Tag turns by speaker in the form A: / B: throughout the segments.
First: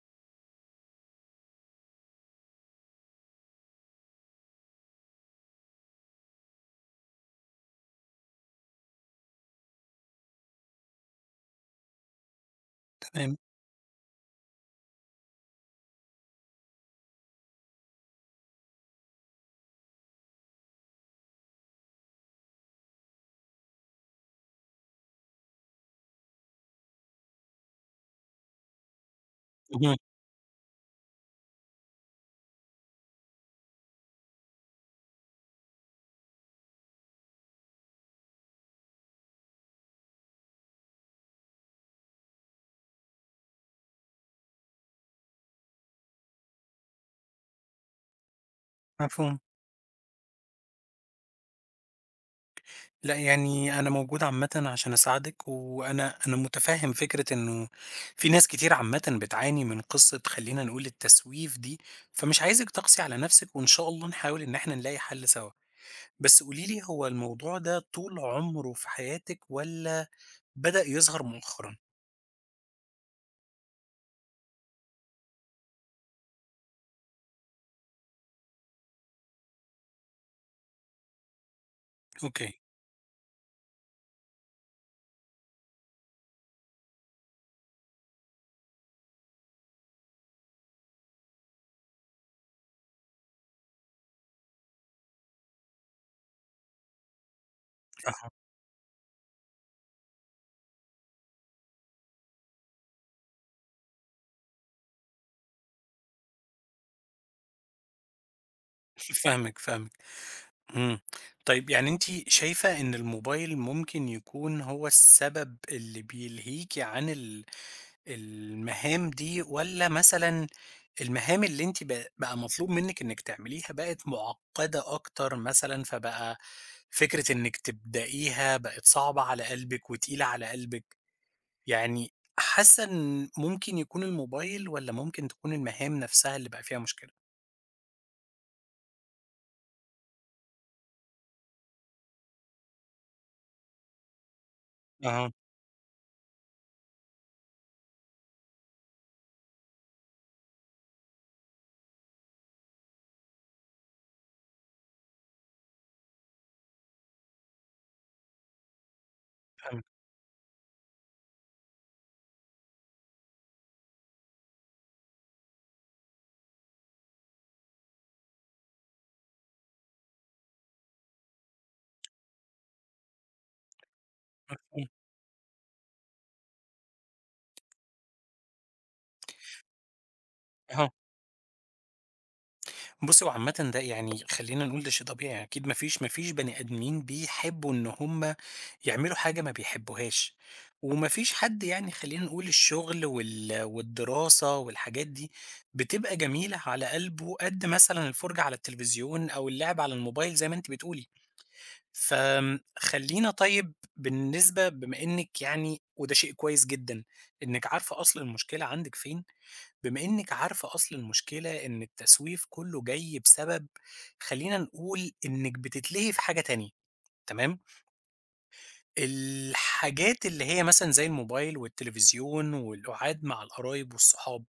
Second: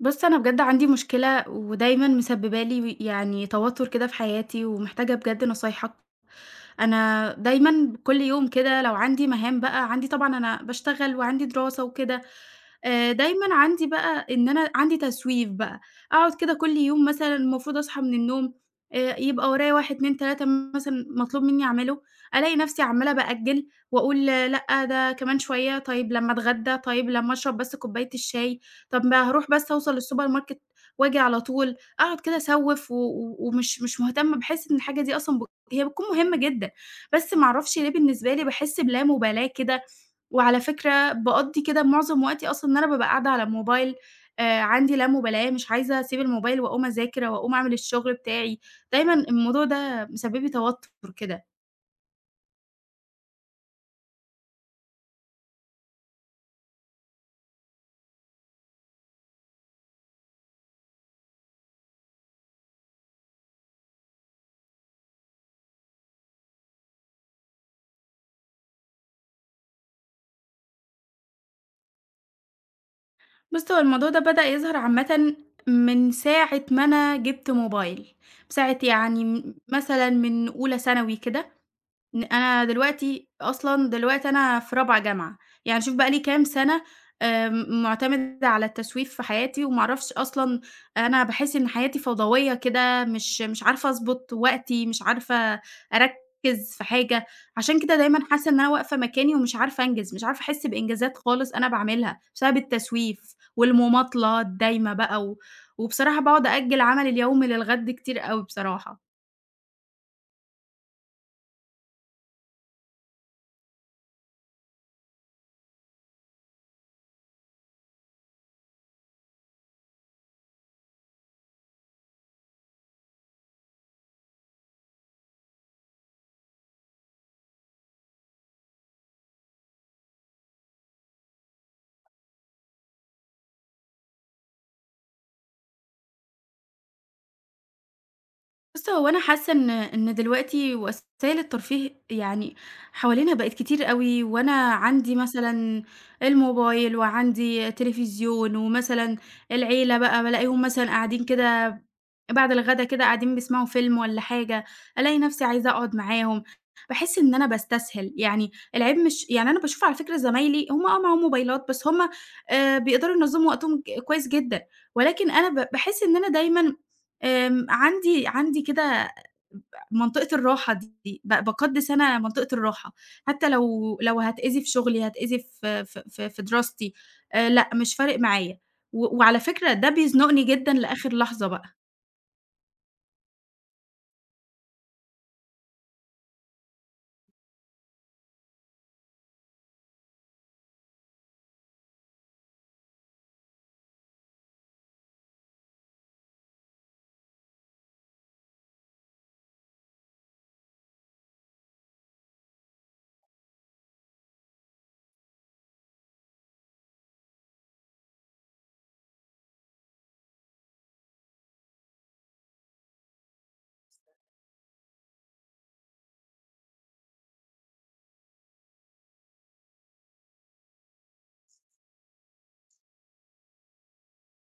A: بُص، أنا بجد عندي مشكلة ودايمًا مسببة لي يعني توتر كده في حياتي، ومحتاجة بجد نصايحك. أنا دايمًا كل يوم كده لو عندي مهام بقى عندي طبعًا أنا باشتغل وعندي دراسة وكده،
B: تمام.
A: دايمًا عندي بقى إن أنا عندي تسويف بقى، أقعد كده كل يوم مثلًا المفروض أصحى من النوم، يبقى ورايا 1، 2، 3 مثلًا مطلوب منّي أعمله، ألاقي نفسي عمّالة بأجّل وأقول آه، لأ ده كمان شوية، طيب لمّا أتغدى، طيب لمّا أشرب بس كوباية الشاي، طب ما هاروح بس أوصل
B: اهم.
A: للسوبر ماركت وآجي على طول، أقعد كده أسوّف و و ومش مش مهتمة، باحس إن الحاجة دي أصلًا هي بتكون مهمة جدًا. بس ما أعرفش ليه بالنسبة لي باحس بلا مبالاة كده، وعلى فكرة باقضّي كده معظم وقتي أصلًا إن أنا بابقى قاعدة على الموبايل، عندي لا مبالاة، مش عايزة أسيب الموبايل وأقوم أذاكر وأقوم أعمل الشغل بتاعي، دايمًا
B: مفهوم.
A: الموضوع ده مسبب لي توتر كده.
B: لأ، يعني أنا موجود عامةً عشان أساعدِك، وأنا مُتفهِّم فكرة إنه في ناس كتير عامةً بتعاني من قصة خلّينا نقول التسويف دي، فمش عايزِك تقسي على نَفْسِك، وإن شاء الله نحاول إن إحنا نلاقي حل سوا. بس قولي لي هو الموضوع ده طول عمره في حياتِك والّا بدأ يظهر مؤخرًا؟
A: بُص، هو الموضوع ده بدأ يظهر عامةً من ساعة ما أنا جِبت موبايل، من ساعة يعني مثلًا من أولى ثانوي كده.
B: أوكي.
A: أنا دلوقتي أصلًا دلوقتي أنا في رابعة جامعة، يعني شوف بقى لي كام سَنة، مُعتمدة على التسويف في حياتي، وما أعرفش أصلًا، أنا باحس إن حياتي فوضوية كده، مش عارفة أضبط وقتي، مش عارفة أركّز في حاجة، عشان كده دايمًا
B: أها.
A: حاسة إن أنا واقفة مكاني ومش عارفة أنجز، مش عارفة أحس بإنجازات خالص أنا باعملها، بسبب التسويف والمماطلة الدايمة بقى، و وبصراحة باقعد أأجّل عملي اليومي للغد كتير أوي بصراحة.
B: فاهمِك، فاهمِك. إمم. طيب يعني أنتِ شايفة إن الموبايل ممكن يكون هو السبب اللي بيلهيكِ عن المهام دي والّا مثلًا المهام اللي أنتِ بقى مطلوب منِّك إنِّك تعمليها بقت مُعقّدة أكتر مثلًا، فبقى فكرة إنِّك تبدأيها بقت صعبة على قلبِك وتقيلة على قلبِك، يعني حاسة إن ممكن يكون الموبايل والّا ممكن تكون المهام نفسها اللي بقى فيها مشكلة؟
A: بُص، هو أنا حاسة إن دلوقتي وسائل الترفيه يعني حوالينا بقت كتير أوي، وأنا عندي
B: أها،
A: مثلًا الموبايل وعندي تليفزيون، ومثلًا العيلة بقى بالاقيهم مثلًا قاعدين كده بعد الغدا كده قاعدين بيسمعوا فيلم والّا حاجة، ألاقي نفسي عايزة أقعد معاهم، باحس إن أنا باستسهل، يعني العيب مش يعني أنا باشوف
B: فهمتِك،
A: على فكرة زمايلي هم معاهم موبايلات، بس هم بيقدروا ينظموا وقتهم كويس جدًا، ولكن أنا باحس إن أنا دايمًا عندي كده منطقة الراحة دي، باقدّس أنا منطقة الراحة، حتى لو هاتأذي في
B: مفهوم،
A: شغلي، هاتأذي في دراستي، لأ، مش فارق معايا، و وعلى فكرة ده بيزنقني جدًا
B: أها.
A: لآخر لحظة بقى.
B: بُصّي هو عامةً ده يعني خلّينا نقول ده شيء طبيعي، يعني أكيد ما فيش بني آدمين بيحبّوا إن هُم يعملوا حاجة ما بيحبوهاش، وما فيش حد يعني خلّينا نقول الشغل والدراسة والحاجات دي بتبقى جميلة على قلبه قد مثلًا الفرجة على التلفزيون أو اللعب على الموبايل زي ما أنتِ بتقولي، خلّينا طيب بالنسبة بما إنِّك يعني وده شيء كويس جدًا، إنِّك عارفة أصل المشكلة عندِك فين، بما إنِّك عارفة أصل المشكلة إن التسويف كلّه جاي بسبب خلّينا نقول إنِّك بتتلهي في حاجة تانية، تمام؟ الحاجات اللي هي مثلًا زي الموبايل والتلفزيون والقعاد مع القرايب والصحاب،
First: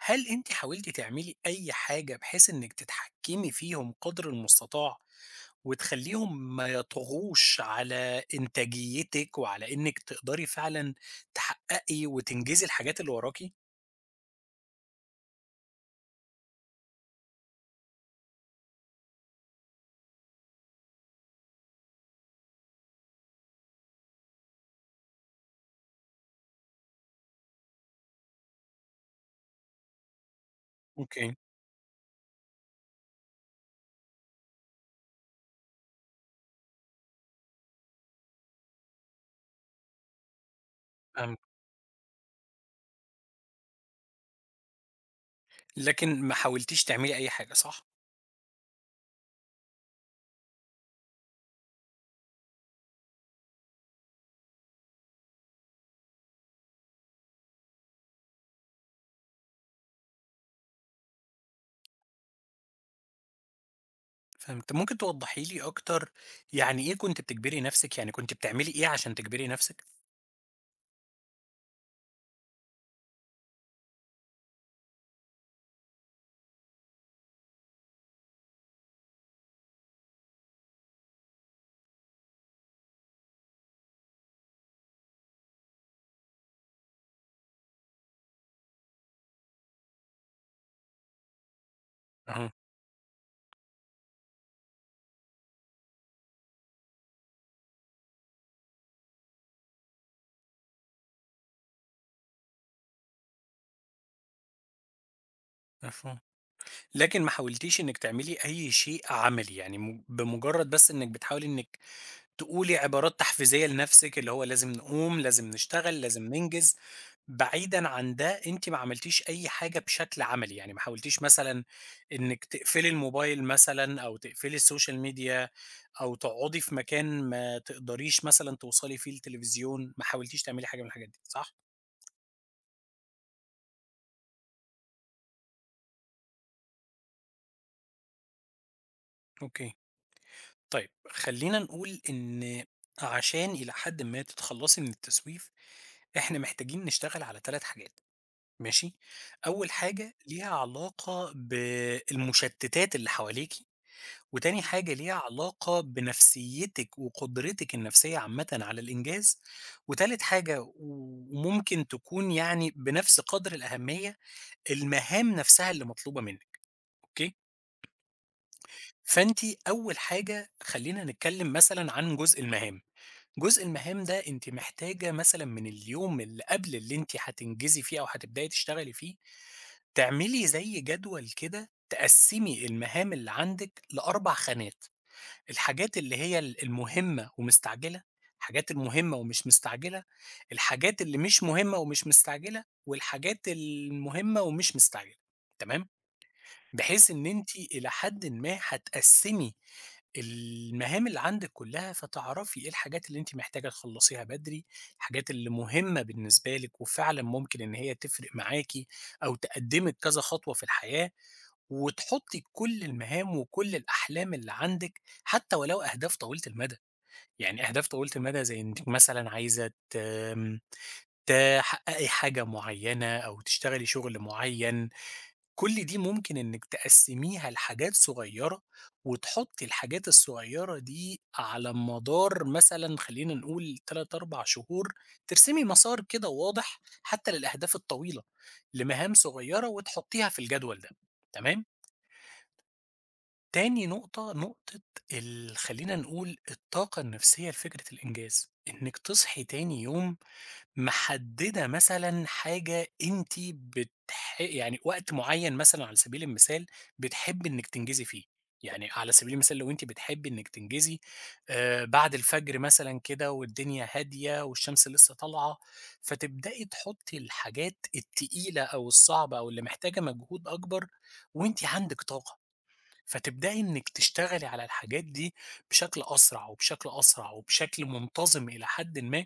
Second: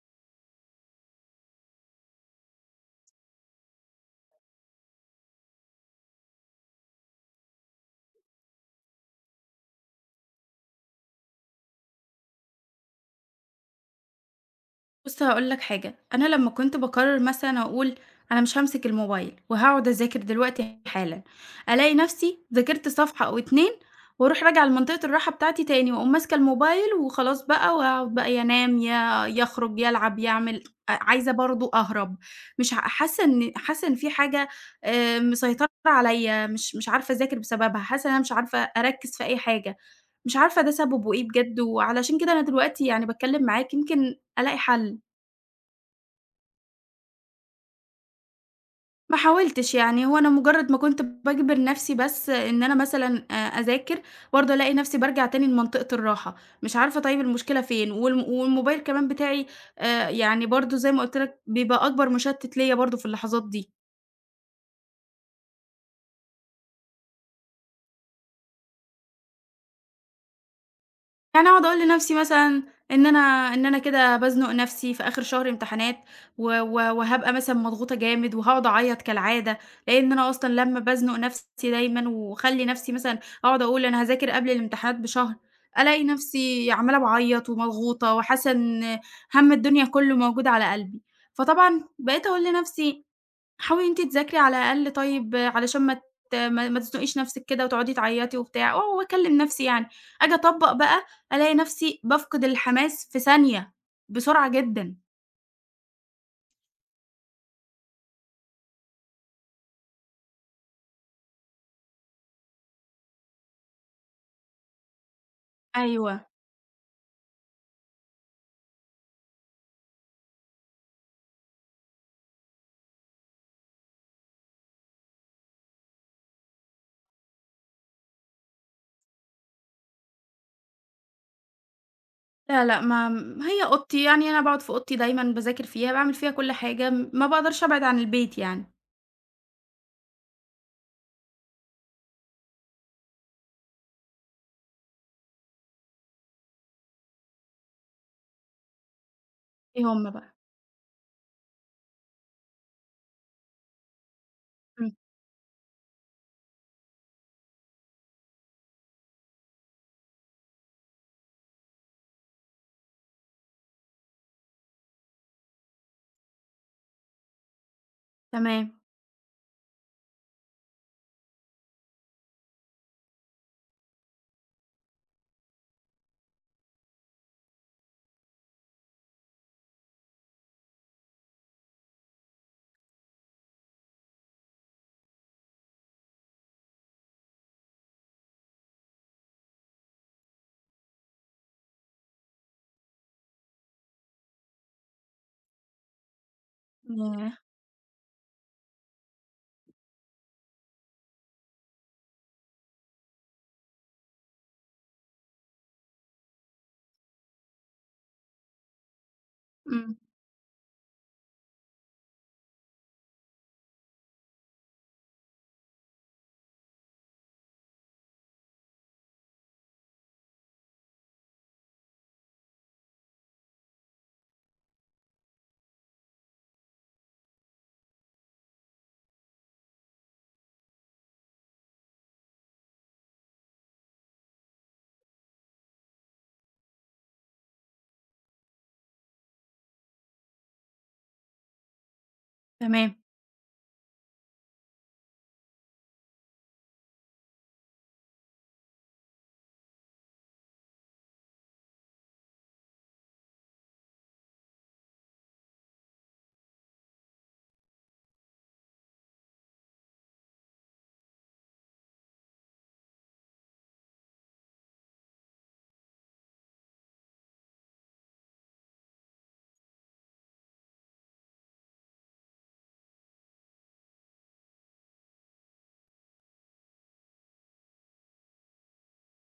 B: هل أنتِ حاولتِ تعملي أي حاجة بحيث إنِّك تتحكمي فيهم قدر المستطاع وتخلّيهم ما يطغوش على إنتاجيتِك وعلى إنِّك تقدري فعلًا تحققي وتنجزي الحاجات اللي وراكِ؟
A: بُص، هاقول لك حاجة، أنا لمّا كنت باقرر مثلًا أقول أنا مش هامسك الموبايل وهاقعد أذاكر دلوقتي حالًا، ألاقي نفسي ذاكرت صفحة أو 2 وأروح راجعة لمنطقة الراحة بتاعتي تاني وأقوم ماسكة الموبايل وخلاص بقى، وأقعد بقى ينام، يا يخرج، يلعب، يعمل، عايزة
B: أوكي،
A: برضه أهرب، مش ع حاسة إن في حاجة مسيطرة عليّا، مش عارفة أذاكر بسببها، حاسة إن أنا مش عارفة أركّز في أي حاجة، مش عارفة ده سببه إيه
B: فهمت.
A: بجد، وعلشان كده أنا دلوقتي يعني باتكلم معاك يمكن ألاقي حل.
B: لكن ما حاولتيش تعملي أي حاجة، صح؟
A: ما حاولتش يعني، هو أنا مجرد ما كنت باجبر نفسي بس إن أنا مثلًا أذاكر، برضه ألاقي نفسي بارجع تاني لمنطقة الراحة، مش عارفة طيب المشكلة فين، والموبايل كمان بتاعي يعني برضه زي ما قُلت لك بيبقى أكبر مشتت ليّا برضه في اللحظات دي.
B: فهمت. ممكن توضحي لي أكتر يعني إيه كنتِ بتجبري نفسِك، يعني كنتِ بتعملي إيه عشان تجبري نفسِك؟
A: يعني أقعد أقول لنفسي مثلًا إن أنا كده بازنُق نفسي في آخر شهر امتحانات، و و وهابقى مثلًا مضغوطة جامد وهاقعد أعيّط كالعادة، لإن أنا أصلًا لمّا بازنُق نفسي دايمًا واخلّي نفسي مثلًا أقعد أقول أنا هاذاكر قبل الامتحانات بشهر، ألاقي نفسي عمّالة باعيّط ومضغوطة وحاسة إن هَم الدنيا كُلّه موجود على قلبي، فطبعًا بقيت أقول
B: أها،
A: لنفسي حاولي إن أنتِ تذاكري على الأقل، طيب علشان ما ت ما ما تزنقيش نفسِك كده وتقعدي تعيّطي وبتاع، و واكلم نفسي يعني، آجي أطبّق بقى، ألاقي نفسي بافقد الحماس في ثانية، بسرعة جدًا.
B: مفهوم. لكن ما حاولتيش إنِّك تعملي أي شيء عملي، يعني بمجرد بس إنِّك بتحاولي إنِّك تقولي عبارات تحفيزية لنفسِك، اللي هو لازم نقوم، لازم نشتغل، لازم
A: أيوه.
B: ننجز، بعيدًا عن ده أنتِ ما عملتيش أي حاجة بشكل عملي، يعني ما حاولتيش مثلًا إنِّك تقفلي الموبايل مثلًا أو تقفلي السوشيال ميديا أو تقعدي في مكان ما تقدريش مثلًا توصلي فيه للتلفزيون، ما حاولتيش تعملي حاجة من الحاجات دي، صح؟
A: لا، لأ، ما هي أوضتي، يعني أنا باقعد في أوضتي دايمًا باذاكر فيها، باعمل فيها كل حاجة، ما باقدرش أبعد عن البيت يعني.
B: أوكي. طيب خلّينا نقول إن عشان إلى حدٍ ما تتخلّصي من التسويف، إحنا محتاجين نشتغل على 3 حاجات ماشي، أول
A: إيه هم
B: حاجة
A: بقى.
B: ليها علاقة بالمشتتات اللي حواليكِ، وتاني
A: إمم،
B: حاجة ليها علاقة بنفسيتِك وقدرتِك النفسية عامةً على الإنجاز، وتالت حاجة وممكن تكون يعني بنفس قدر الأهمية، المهام نفسها اللي مطلوبة منِّك، أوكي،
A: تمام.
B: فأنتِ أول حاجة خلّينا نتكلم مثلًا عن جزء المهام. جزء المهام ده أنتِ محتاجة مثلًا من اليوم اللي قبل اللي أنتِ هتنجزي فيه أو هتبدئي تشتغلي فيه، تعملي زي جدول كده تقسّمي المهام اللي عندِك ل4 خانات، الحاجات اللي هي المهمة ومستعجلة، الحاجات المهمة ومش مستعجلة، الحاجات اللي مش مهمة ومش مستعجلة، والحاجات المهمة ومش مستعجلة، تمام؟ بحيث إن
A: ياه!
B: أنتِ إلى حدٍ ما هتقسّمي المهام اللي عندِك كلّها، فتعرفي إيه الحاجات اللي أنتِ محتاجة تخلّصيها بدري، الحاجات اللي مهمة بالنسبة لِك وفعلًا ممكن إن هي تفرق معاكِ أو
A: إمم،
B: تقدّمِك كذا خطوة في الحياة، وتحطّي كل المهام وكل الأحلام اللي عندِك حتى ولو أهداف طويلة المدى، يعني أهداف طويلة المدى زي إنِّك مثلًا عايزة ت آمم، تحقّقي حاجة معيّنة أو تشتغلي شغل معيّن، كل دي ممكن إنِّك تقسّميها لحاجات صغيّرة، وتحطّي الحاجات الصغيّرة دي على مدار مثلًا خلّينا نقول 3، 4 شهور، ترسمي مسار كده واضح حتى للأهداف الطويلة، لمهام صغيّرة وتحطّيها في الجدول ده، تمام؟
A: تمام،
B: تاني نقطة، نقطة خلّينا نقول الطاقة النفسية لفكرة الإنجاز، إنِّك تصحي تاني يوم محددة مثلًا حاجة أنتِ يعني وقت معيّن مثلًا على سبيل المثال بتحبّي إنِّك تنجزي فيه، يعني على سبيل المثال لو أنتِ بتحبّي إنِّك تنجزي بعد الفجر مثلًا كده والدنيا هادية والشمس لسه طالعة، فتبدئي تحطّي الحاجات التقيلة أو الصعبة أو اللي محتاجة مجهود أكبر وأنتِ عندِك طاقة، فتبدئي إنِّك تشتغلي على الحاجات دي بشكل أسرع وبشكل أسرع وبشكل منتظم إلى حدٍ ما.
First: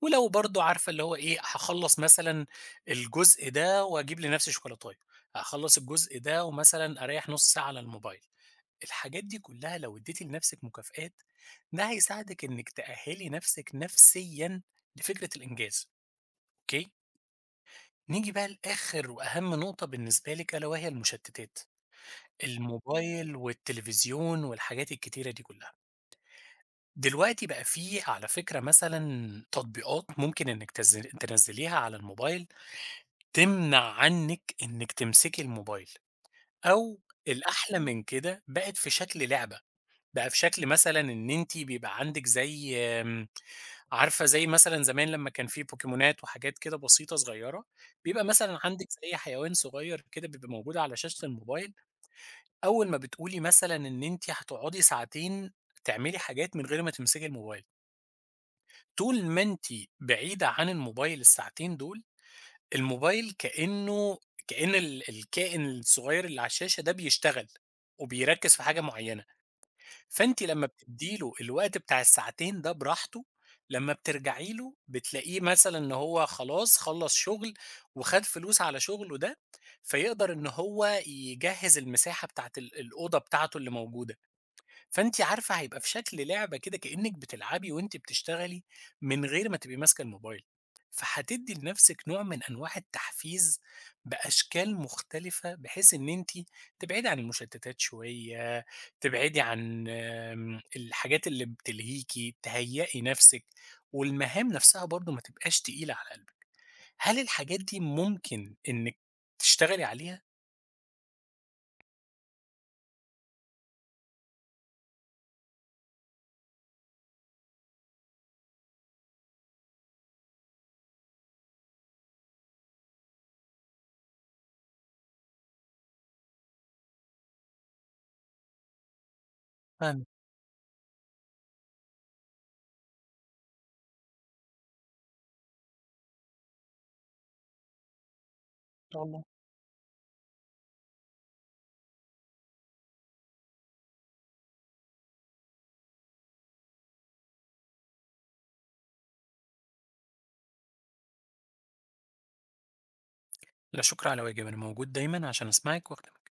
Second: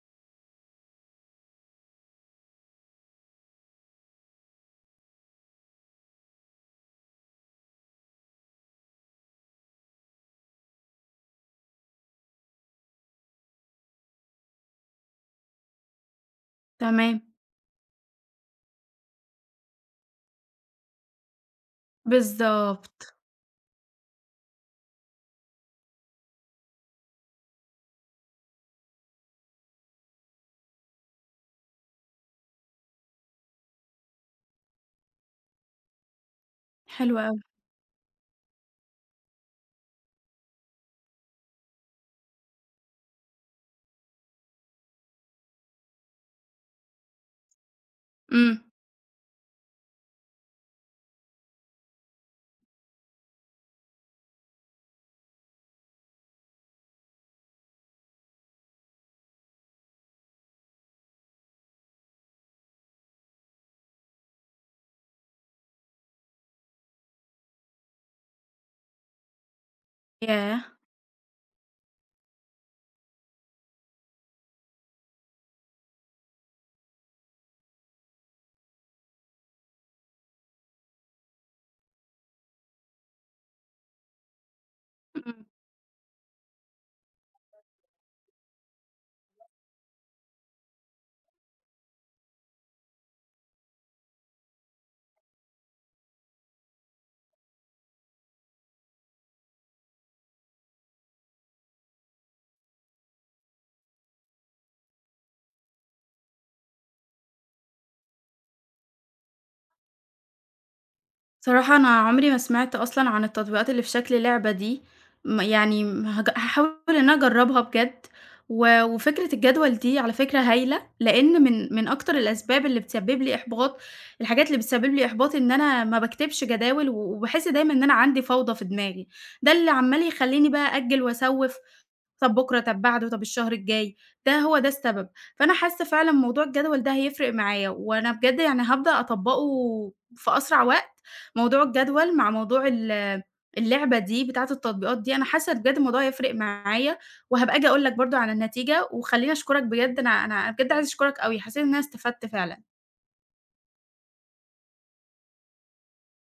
B: ولو برضه عارفة اللي هو إيه، هاخلّص مثلًا الجزء ده وأجيب لنفسي شوكولاتاية، هاخلّص الجزء ده ومثلًا أريّح نُص ساعة على الموبايل، الحاجات دي كلّها لو ادّيتِ لنفسِك مكافآت، ده هيساعدِك إنِّك تأهّلي نفسِك نفسيًا لفكرة الإنجاز، أوكي؟
A: تمام،
B: نيجي بقى لآخر وأهم نقطة بالنسبة لِك ألا وهي المشتتات،
A: بالضبط.
B: الموبايل والتلفزيون والحاجات الكتيرة دي كلّها. دلوقتي بقى في على فكرة مثلًا تطبيقات ممكن إنِّك تنزّليها على الموبايل تمنع عنِّك إنِّك تمسكي الموبايل، أو
A: حلو أوي.
B: الأحلى من كده بقت في شكل لعبة، بقى في شكل مثلًا إن أنتِ بيبقى عندِك زي آمم، عارفة زي مثلًا زمان لمّا كان في بوكيمونات وحاجات كده بسيطة صغيرة، بيبقى مثلًا
A: إمم،
B: عندِك زي حيوان صغير كده بيبقى موجود على شاشة الموبايل، أول ما بتقولي مثلًا إن أنتِ هتقعدي ساعتين تعملي حاجات من غير ما تمسكي الموبايل، طول ما أنتِ بعيدة عن الموبايل الساعتين دول الموبايل كأن الكائن الصغير اللي على الشاشة ده بيشتغل، وبيركّز في حاجة معيّنة، فأنتِ لمّا
A: ياه!
B: بتدّي له الوقت بتاع الساعتين ده براحته، لمّا بترجعي له بتلاقيه مثلًا إن هو خلاص خلّص شغل، وخَد فلوس على شغله ده، فيقدر إن هو يجهّز المساحة بتاعة الأوضة بتاعته اللي موجودة. فأنتِ
A: إمم.
B: عارفة هيبقى في شكل لعبة كده كإنِّك بتلعبي وأنتِ بتشتغلي، من غير ما تبقي ماسكة الموبايل، فهتدّي لنفسِك نوع من أنواع التحفيز بأشكال مختلفة، بحيث إن أنتِ تبعدي عن المشتتات شوية، تبعدي عن الحاجات اللي بتلهيكِ، تهيّئي نفسِك، والمهام نفسها برضه ما تبقاش تقيلة على قلبِك. هل الحاجات دي ممكن إنِّك تشتغلي عليها؟
A: صراحة أنا عمري ما سمعت أصلًا عن التطبيقات اللي في شكل لعبة دي، يعني هاحاول إن أنا أجرّبها بجد، و وفكرة الجدول دي على فكرة هايلة، لإن من أكتر الأسباب اللي بتسبب لي إحباط، الحاجات اللي بتسبب لي إحباط إن أنا ما باكتبش جداول، و وباحس دايمًا إن أنا عندي فوضى في دماغي، ده اللي
B: فاهم
A: عمّال
B: إن
A: يخلّيني بقى أأجّل وأسوّف، طب بُكرة، طب بعده، طب الشهر الجاي، ده هو ده السبب، فأنا حاسة فعلًا موضوع الجدول ده هيفرق معايا، وأنا بجد يعني هابدأ
B: شاء الله.
A: أطبّقه في أسرع وقت. موضوع الجدول مع موضوع اللعبة دي بتاعة التطبيقات دي، أنا حاسة بجد الموضوع هيفرق معايا، وهابقى آجي أقول لك برضه عن النتيجة، وخلّيني أشكرك بجد، أنا بجد عايزة أشكرك أوي، حسيت إن أنا استفدت فعلًا.
B: لا شكر على واجب، أنا موجود دايمًا عشان أسمعِك وأخدمِك.